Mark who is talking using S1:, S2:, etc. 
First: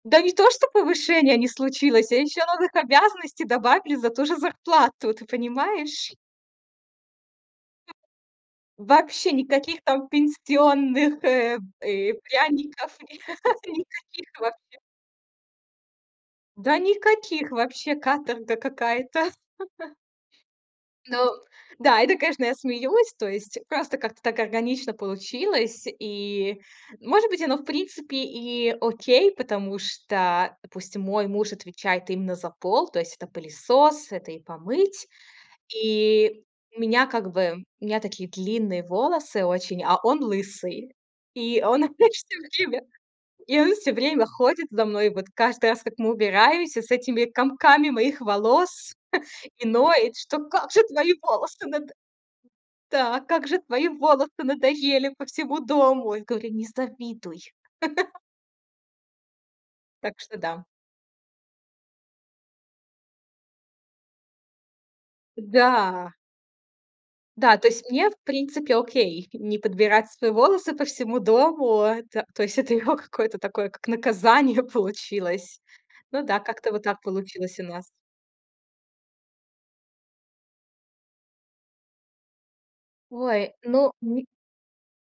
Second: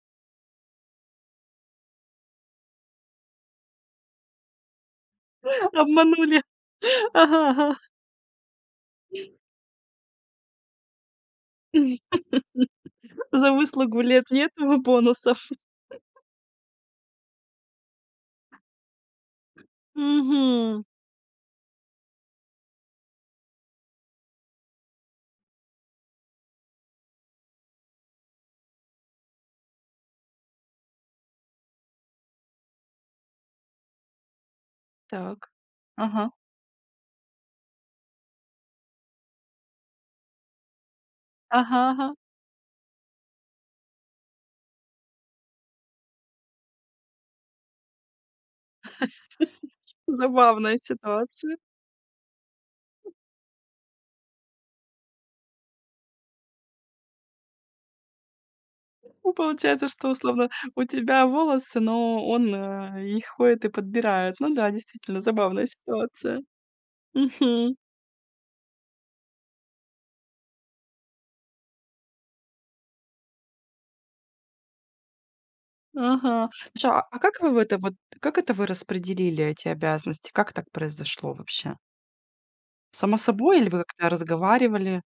S1: Да не то что повышения не случилось, а ещё новых обязанностей добавили за ту же зарплату, ты понимаешь?
S2: Обманули, ага ага.
S1: Вообще никаких там пенсионных, э, э, пряников, ника
S2: За выслугу лет
S1: никаких
S2: нет
S1: вообще.
S2: ему бонусов?
S1: Да, никаких вообще, каторга какая-то.
S2: Мгм.
S1: Ну да, это, конечно, я смеюсь. То есть просто как-то так органично получилось. И, может быть, оно, в принципе, и окей, потому что пусть мой муж отвечает именно за пол. То есть это пылесос, это и помыть.
S2: Так. Ага.
S1: И меня как бы у меня такие длинные волосы очень, а он лысый. И он
S2: Ага ага.
S1: опять всё время И он всё время ходит за мной. Вот каждый раз, как мы убираемся, с этими комками моих волос. И ноет, что: "Как
S2: Забавная
S1: же твои
S2: ситуация.
S1: волосы надо да как же твои волосы надоели по всему дому". Я говорю: "Не завидуй".
S2: Ну, получается, что
S1: Так что
S2: условно
S1: да.
S2: у тебя волосы, но он, э, их ходит и подбирает. Ну да, действительно забавная
S1: Да.
S2: ситуация.
S1: Да, то
S2: Мгм.
S1: есть мне, в принципе, окей. Не подбирать свои волосы по всему дому- это То есть это его какое-то такое как наказание получилось. Ну да,
S2: Ага,
S1: как-то вот так
S2: слушай, а как вы в
S1: получилось у
S2: это
S1: нас.
S2: вот, как это вы распределили эти обязанности? Как так произошло вообще? Само
S1: Ой,
S2: собой, или вы
S1: ну,
S2: как-то
S1: ми
S2: разговаривали?